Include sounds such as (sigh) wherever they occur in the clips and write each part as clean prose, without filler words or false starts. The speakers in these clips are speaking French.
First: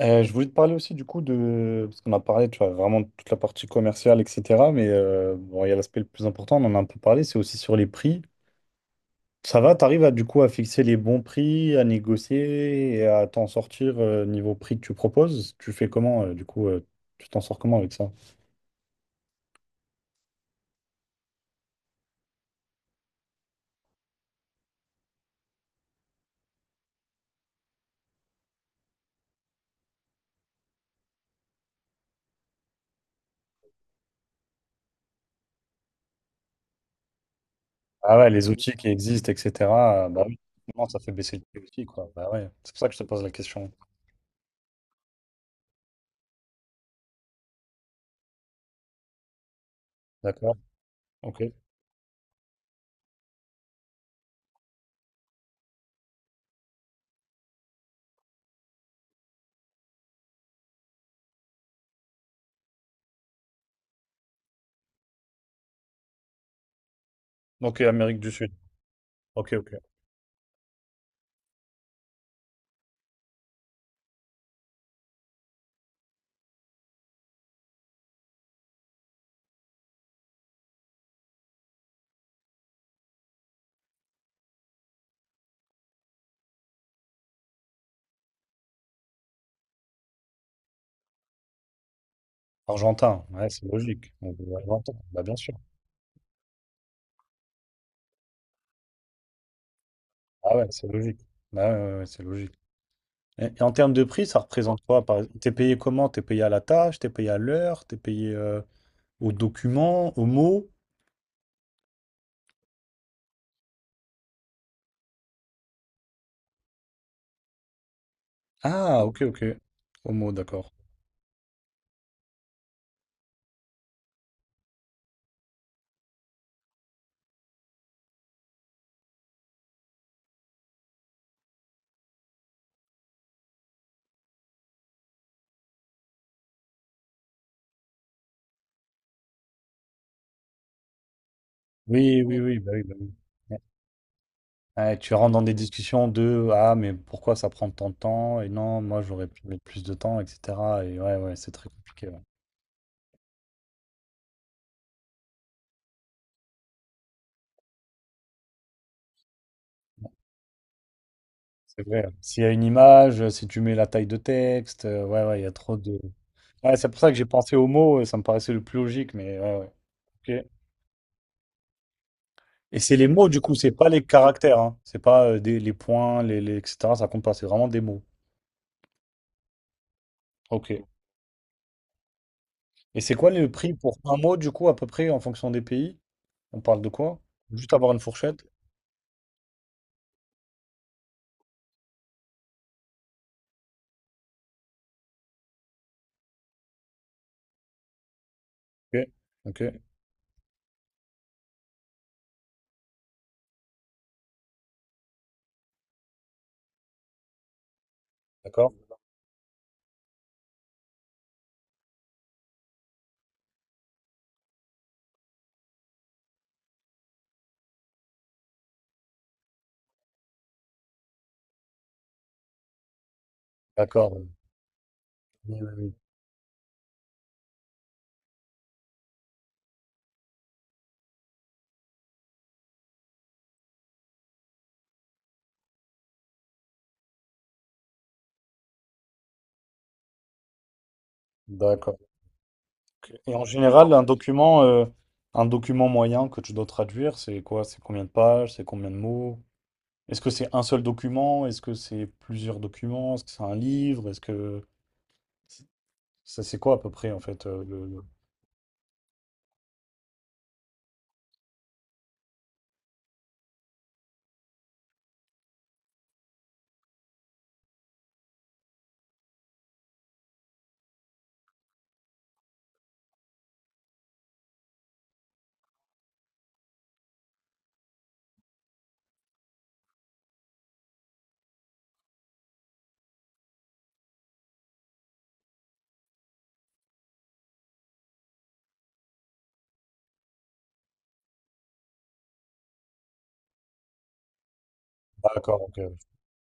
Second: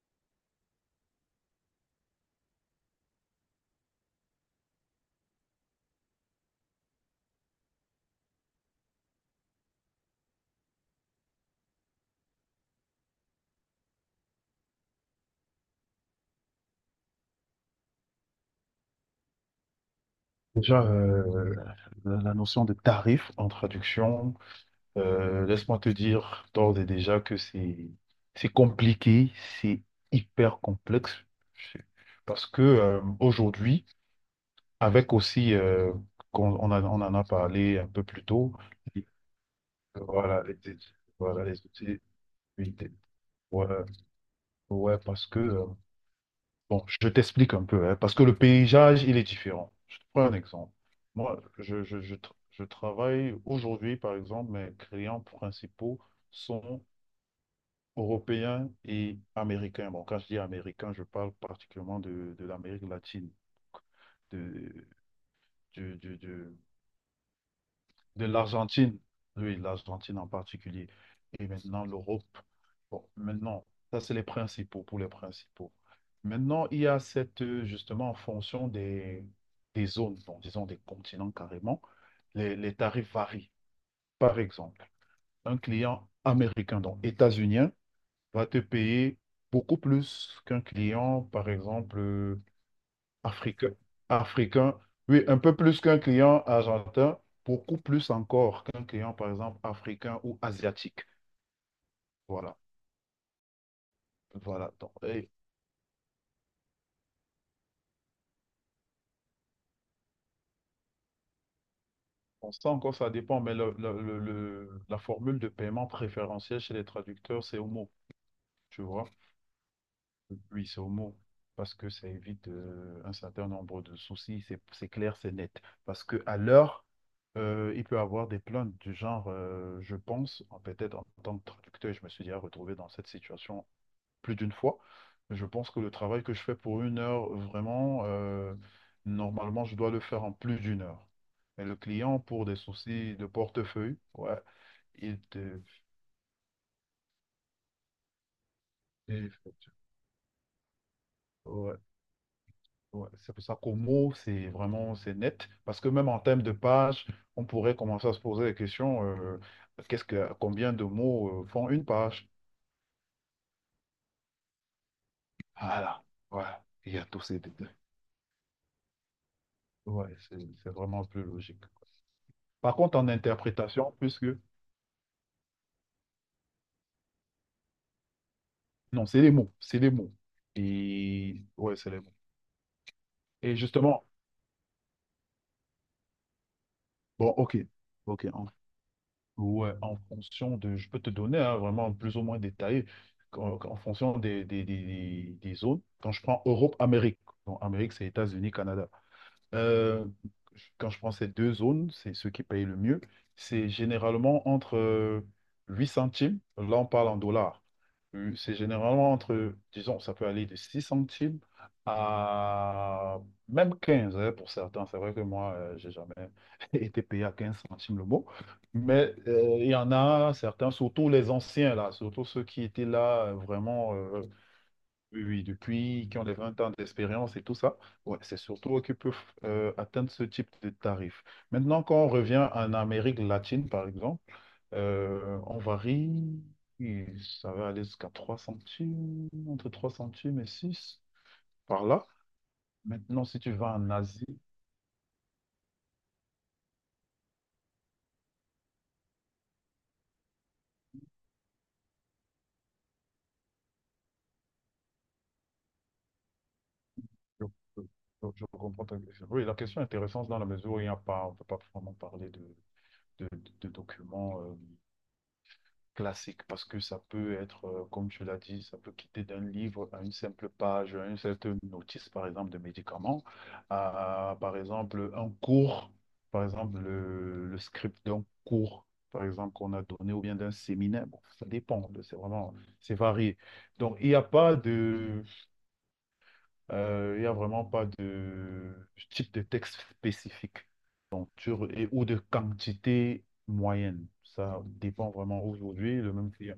Je voulais te parler aussi du coup parce qu'on a parlé, tu vois, vraiment de toute la partie commerciale, etc. Mais bon, il y a l'aspect le plus important, on en a un peu parlé, c'est aussi sur les prix. Ça va, t'arrives à du coup à fixer les bons prix, à négocier et à t'en sortir niveau prix que tu proposes. Tu fais comment du coup tu t'en sors comment avec ça? Déjà, la notion de tarif en traduction, laisse-moi te dire d'ores et déjà que c'est compliqué, c'est hyper complexe. C'est- Parce que aujourd'hui, avec aussi, on, on en a parlé un peu Ah plus ouais, les tôt. outils qui existent, etc. Bah oui, Voilà, les... forcément, ça fait baisser le Voilà, prix les aussi, outils. quoi. Bah ouais, c'est Oui, pour ça que je te pose la question. voilà. Ouais, parce que bon, je t'explique un peu, hein, parce que le paysage, il est différent. Je te prends un D'accord, exemple. Moi, ok. Je travaille aujourd'hui, par exemple, mes clients principaux sont européens et américains. Bon, quand je dis américains, je parle particulièrement de l'Amérique latine, de, du Donc, et Amérique de du Sud. l'Argentine. Ok, Oui, ok. l'Argentine en particulier, et maintenant l'Europe. Bon, maintenant, ça c'est les principaux, pour les principaux. Maintenant, il y a cette, justement, en fonction des zones, bon, disons des continents carrément, les tarifs varient. Par exemple, un client américain, donc états-unien, va te payer beaucoup plus qu'un client, par exemple, Argentin, ouais, c'est Africain, logique. Donc, africain. Argentin, Oui, bah bien un peu sûr. plus qu'un client argentin, beaucoup plus encore qu'un client, par exemple, africain ou Ah ouais, c'est asiatique. logique. Bah ouais, ouais, ouais, c'est logique. Voilà, Et en termes de prix, ça voilà. représente Donc, quoi, par et exemple? T'es payé comment? T'es payé à la tâche, t'es payé à l'heure, t'es payé au document, au mot? on sent encore, ça dépend, mais la formule de paiement préférentiel chez les traducteurs, c'est Homo, tu Ah, vois? ok, ok. Au mot, Oui, d'accord. c'est Homo, parce que ça évite un certain nombre de soucis, c'est clair, c'est net. Parce que à l'heure, il peut avoir des plaintes du genre, je pense, peut-être en tant que traducteur, je me suis déjà retrouvé dans cette situation plus d'une fois. Je pense que le travail que je fais pour une heure, vraiment, normalement, je dois le faire en plus d'une heure. Mais le client, Oui, oui, pour des oui, bah oui, bah oui. soucis de Ouais. portefeuille, ouais... Ouais, tu il rentres dans des te... discussions de ah mais pourquoi ça prend tant de temps et non moi j'aurais il pu fait- mettre plus de temps etc, et ouais, ouais, c'est très Ouais, compliqué, ouais. ouais. C'est pour ça qu'au mot, c'est vraiment, c'est net. Parce que même en termes de pages, on pourrait commencer à se poser la question, combien de mots font une C'est vrai, hein. page? S'il y a une image, si tu mets la taille de texte, ouais, ouais, il y a trop de Voilà, voilà. ouais, c'est Il pour y a ça que tous j'ai ces pensé au détails. mot, ça me paraissait le plus logique, mais ouais, Ouais, c'est ouais. c'est vraiment plus logique. Par Et c'est contre, les en mots, du coup, c'est pas interprétation, les puisque... caractères, hein. C'est pas des, les points, etc. Ça compte pas, c'est vraiment des mots. Non, c'est les mots, c'est les mots. Ok. Et Et ouais, c'est les mots. c'est quoi le Et prix pour justement, un mot, du coup, à peu près, en fonction des pays? On parle de quoi? bon, ok, Juste avoir une ok. fourchette. Ouais, en fonction de, je peux te donner hein, vraiment plus ou moins détaillé en, en fonction des zones. Quand je prends Europe, Amérique, donc Amérique, c'est États-Unis, Canada. Ok. Ok. Euh, Quand je prends ces deux zones, c'est ceux qui payent le mieux. C'est généralement entre 8 centimes, là on parle en dollars. C'est D'accord. généralement entre, disons, ça peut aller de 6 centimes à même 15 hein, pour certains. C'est vrai que moi, j'ai jamais (laughs) été payé à 15 centimes le mot. Mais il y en a certains, surtout les anciens là, surtout ceux qui étaient là vraiment D'accord. Oui, oui, oui, oui, oui. depuis qu'ils ont les 20 ans d'expérience et tout ça, ouais, c'est surtout eux qui peuvent atteindre ce type de tarif. Maintenant, quand on revient en Amérique latine, par exemple, on varie, et ça va aller jusqu'à 3 centimes, entre 3 centimes et 6 par D'accord. là. Maintenant, Et si en tu vas en général, Asie... un document moyen que tu dois traduire, c'est quoi? C'est combien de pages? C'est combien de mots? Est-ce que c'est un seul document? Est-ce que c'est plusieurs documents? Est-ce que c'est un livre? Est-ce que ça c'est quoi à peu près en fait je, je- je comprends ta question. Oui, la question est intéressante dans la mesure où il n'y a pas, on ne peut pas vraiment parler de, de documents classique, parce que ça peut être, comme tu l'as dit, ça peut quitter d'un livre à une simple page, à une certaine notice, par exemple, de médicaments, à, par exemple, un cours, par exemple, le script d'un cours, par exemple, qu'on a donné, ou bien d'un séminaire. Bon, ça dépend, c'est vraiment, c'est varié. Donc, il n'y a pas de, il y a vraiment pas de type de texte spécifique et, ou de quantité moyenne. Ça dépend vraiment D'accord, ok. aujourd'hui. Le même client...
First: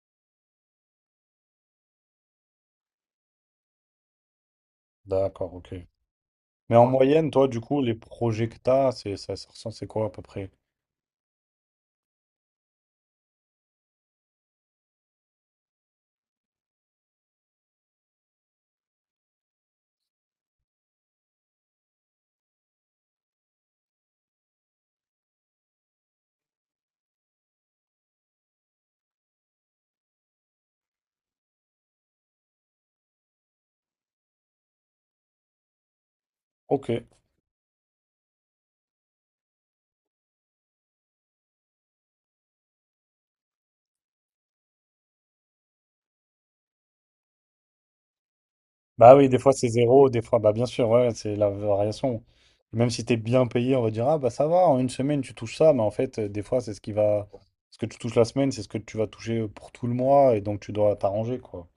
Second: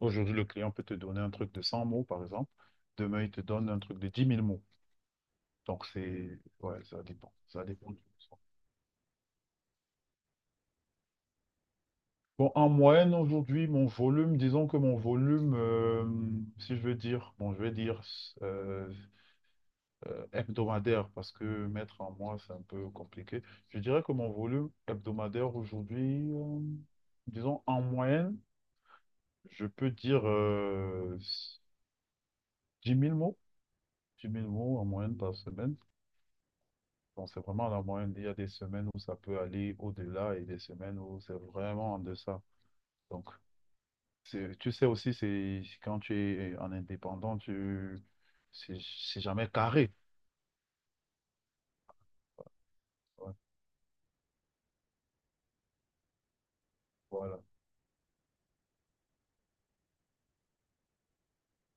aujourd'hui, le client peut te donner un truc de 100 mots, par exemple. Demain, il te donne un truc de 10 000 mots. D'accord, ok. Donc, c'est, Mais ouais, en ça moyenne, dépend. toi, du Ça coup, dépend les du besoin. projets que t'as, c'est ça, c'est quoi à peu près? Bon, en moyenne, aujourd'hui, mon volume, disons que mon volume, si je veux dire, bon, je vais dire euh, hebdomadaire, parce que mettre en mois, c'est un peu compliqué. Je dirais que mon volume hebdomadaire aujourd'hui, disons, en moyenne, je peux dire 10 000 mots. 10 000 mots en moyenne par semaine. Ok. Bon, c'est vraiment la moyenne. Il y a des semaines où ça peut aller au-delà et des semaines où c'est vraiment en deçà. Donc, tu sais aussi, c'est quand tu es en indépendant, tu... c'est Bah c'est oui, des jamais fois c'est carré. zéro, des fois, bah bien sûr, ouais, c'est la variation. Même si t'es Ouais, bien payé, on va dire, ah bah ça va, en une semaine tu touches ça, mais en fait, des fois c'est ce qui va, voilà. ce que tu touches la semaine, c'est ce que tu vas toucher pour tout le mois, et donc tu dois t'arranger, quoi.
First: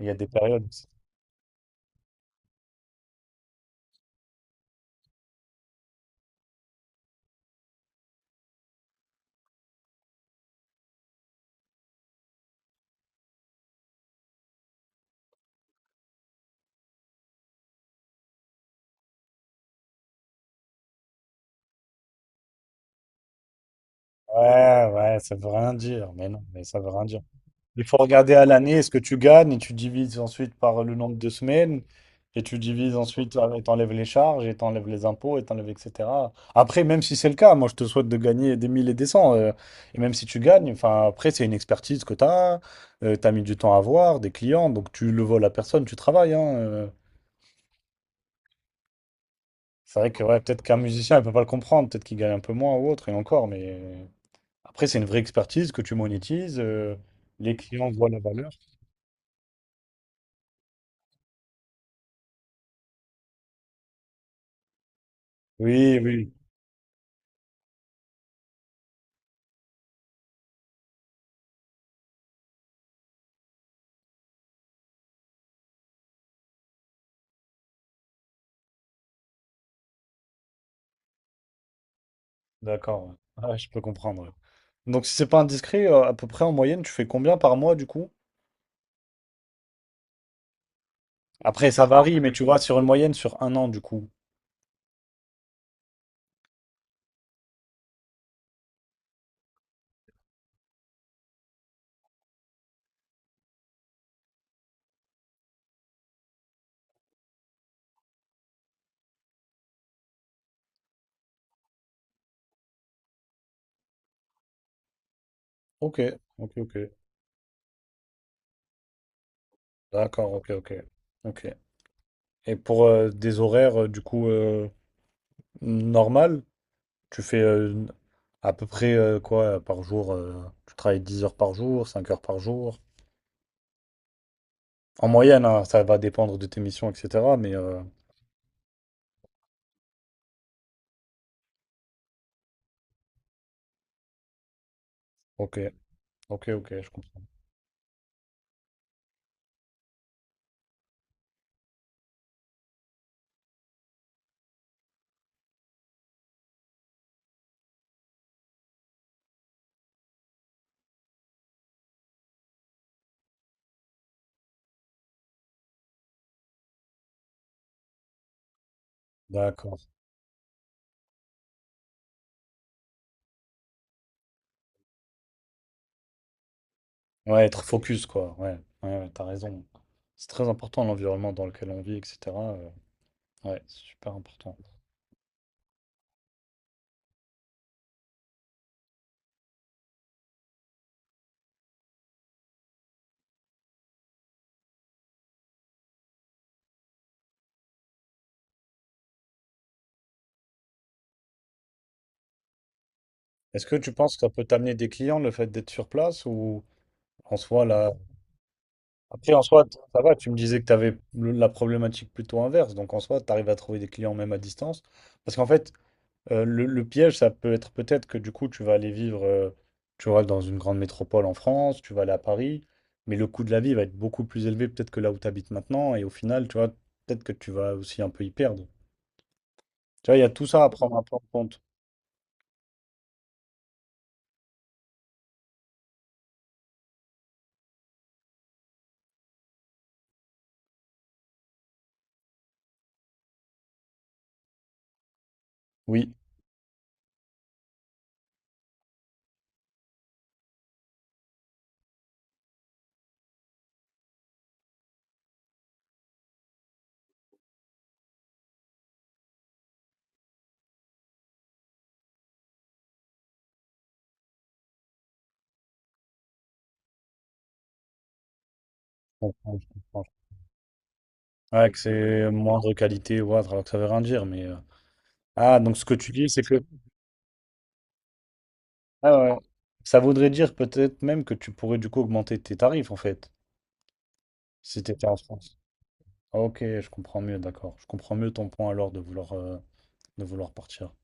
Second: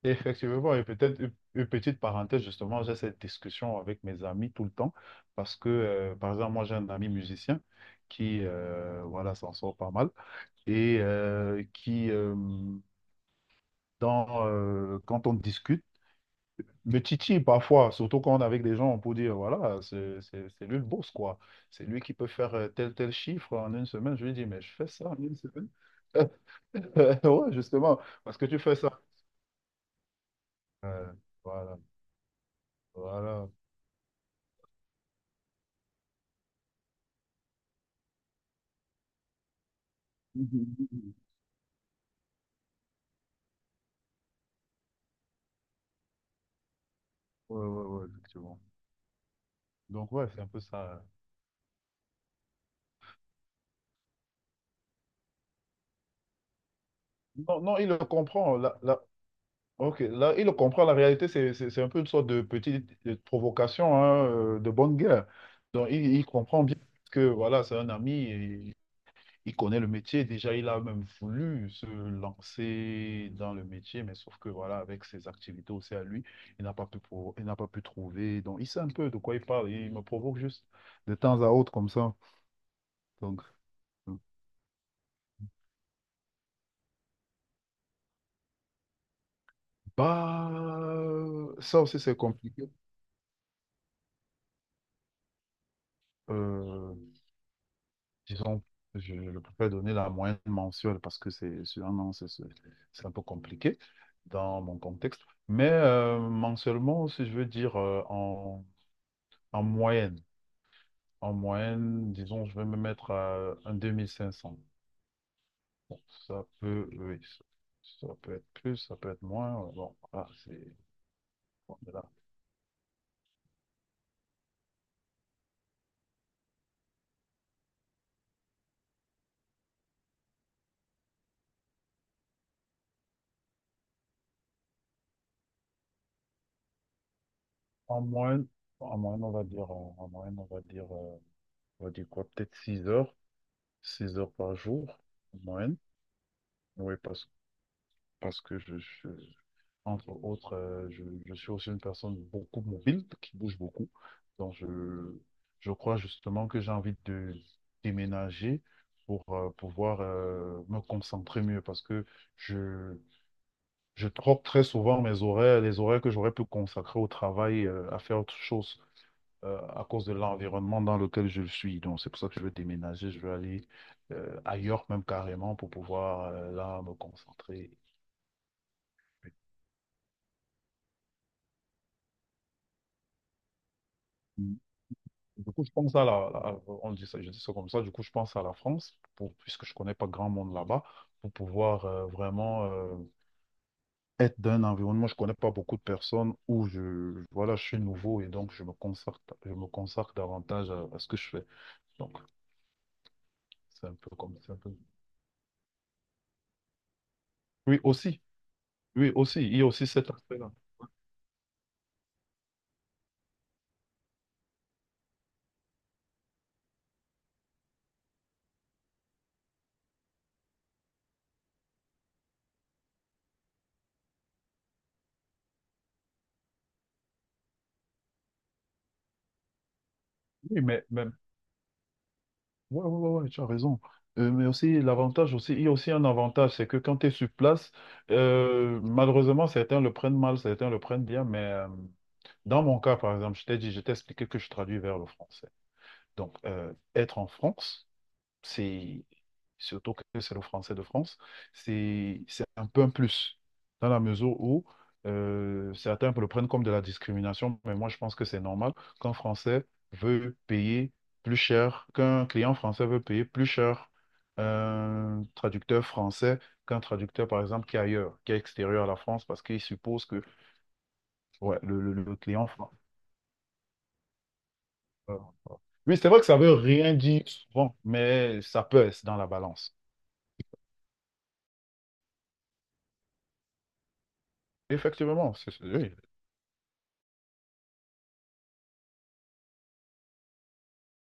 Il y Et a des périodes où effectivement, et peut-être une petite parenthèse, justement, j'ai cette discussion avec mes amis tout le temps, parce que, par exemple, moi, j'ai un ami musicien qui, voilà, s'en sort pas mal, et qui, quand on discute... Le titi, parfois, surtout quand on est avec des gens, on peut dire, voilà, c'est lui le boss, quoi. C'est lui qui peut faire tel chiffre en une semaine. Je lui dis, mais je fais Ouais, ça en ouais, ça une veut semaine. rien dire, mais non, mais ça veut rien dire. (laughs) Ouais, Il faut justement, regarder parce à que tu fais l'année ça. ce que tu gagnes et tu divises ensuite par Ouais, le nombre de voilà, semaines et tu divises ensuite voilà. Et t'enlèves les charges et t'enlèves les impôts et t'enlèves etc. Après, même si c'est le cas, moi je te souhaite de gagner des mille et des cents et même si tu gagnes, enfin Mhm. après c'est une expertise que tu as mis du temps à avoir, des clients, donc tu le voles à personne, tu travailles, hein. Ouais, ouais, ouais, effectivement. C'est vrai Donc, que ouais, ouais, c'est un peu peut-être qu'un ça. musicien il peut pas le comprendre, peut-être qu'il gagne un peu moins ou autre et encore, mais après c'est une vraie expertise que tu monétises, les Non, non, il clients le voient la valeur. comprend. Ok, là, il le comprend. La réalité, c'est un peu une sorte de petite provocation, hein, de bonne guerre. Donc, Oui, il oui. comprend bien que, voilà, c'est un ami. Et il connaît le métier, déjà il a même voulu se lancer dans le métier, mais sauf que voilà, avec ses activités aussi à lui, il n'a pas pu, il n'a pas pu trouver. Donc il sait un peu de quoi il parle, il me provoque juste de temps à autre comme ça. D'accord, Donc, ouais. Ouais, je peux comprendre, ouais. Donc, si c'est pas indiscret, à peu près en moyenne, tu fais combien par mois du coup? bah, Après, ça ça aussi c'est varie, mais tu vois, compliqué. sur une moyenne, sur un an du coup. Euh, Disons, je préfère donner la moyenne mensuelle parce que c'est sur un an, c'est un peu compliqué dans mon contexte. Mais mensuellement, si je veux dire en moyenne. En moyenne, disons, je vais me mettre à un 2 500. Ok, Bon, ça ok, ok. peut, oui, ça peut être plus, ça peut être moins. Bon, voilà, D'accord, ok, ok. c'est, Ok. on est là. Et pour des horaires, du coup, normal, tu fais à peu près quoi par jour tu travailles 10 heures par jour, 5 heures par jour. En moyenne, hein, ça va dépendre de tes missions, etc. Mais En moyenne, En moyenne, on va dire, en moyenne, on va dire quoi, peut-être 6 heures, 6 heures par jour, en ok, moyenne. ok, ok, je Oui, comprends. parce, parce que je, entre autres, je suis aussi une personne beaucoup mobile, qui bouge beaucoup. Donc, je crois justement que j'ai envie de déménager pour pouvoir me concentrer mieux, parce que je, je troque très souvent mes horaires, les horaires que j'aurais pu consacrer au travail, à faire autre chose, D'accord. à cause de l'environnement dans lequel je suis. Donc, c'est pour ça que je veux déménager, je veux aller ailleurs même carrément pour pouvoir là me Ouais, être concentrer. focus, quoi. Ouais, ouais, ouais, t'as raison. C'est très important l'environnement dans lequel on vit, etc. euh, ouais, c'est super important. Du coup, je pense à on dit ça, je dis ça comme ça, du coup, je pense à la France, pour, puisque je connais pas grand monde là-bas, pour pouvoir vraiment être dans un environnement, je connais pas beaucoup de personnes, où je, voilà, je suis nouveau, et donc je me consacre davantage à ce que je fais. Donc, Est-ce que c'est tu un peu penses que ça comme peut ça. t'amener des clients, le fait d'être sur place, ou en soi, Oui, là, aussi, oui, après, aussi, en il y soi, a aussi ça cet va, tu me aspect-là. disais que tu avais la problématique plutôt inverse. Donc, en soi, tu arrives à trouver des clients même à distance. Parce qu'en fait, le piège, ça peut être peut-être que du coup, tu vas aller vivre, tu vois, dans une grande métropole en France, tu vas aller à Paris, mais le coût de la vie va être beaucoup plus élevé peut-être que là où tu habites maintenant. Et au final, tu vois, peut-être que tu vas aussi un peu y perdre. Tu vois, il y a tout Oui, ça à prendre un mais peu en compte. ouais, ouais, ouais, ouais, tu as raison. Mais aussi, l'avantage aussi, il y a aussi un avantage, c'est que quand tu es sur place, malheureusement, certains le prennent mal, certains le prennent bien. Mais dans mon cas, par exemple, je t'ai dit, je t'ai expliqué que je traduis vers le français. Oui, Donc, être en France, c'est... surtout que c'est le français de France, c'est un peu un plus, dans la mesure où certains le prennent comme de la discrimination. Mais moi je pense que c'est normal qu'un Français veut payer plus cher, qu'un client français veut payer plus cher un traducteur français qu'un traducteur, par exemple, qui est ailleurs, qui est extérieur à la je France, parce comprends, qu'il je comprends. suppose que... ouais, Ouais, que le c'est client moindre français... qualité ou autre, alors que ça veut rien dire. Euh, euh. Ah, donc ce que Oui, c'est tu vrai que dis, ça c'est veut que. rien dire souvent, mais ça pèse Ah dans la ouais, ouais. balance. Ça voudrait dire peut-être même que tu pourrais du coup augmenter tes tarifs en fait, si tu étais en Effectivement, c'est, France. Oui. Ah, Ok, je comprends mieux, d'accord. Je comprends mieux ton point alors de vouloir, partir.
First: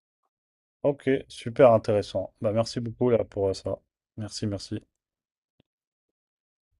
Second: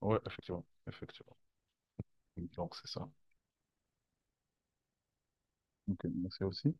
Ouais, effectivement. Ok, Effectivement. super intéressant. Bah, Donc, merci c'est ça. beaucoup là pour ça. Merci, merci. Ok, merci aussi.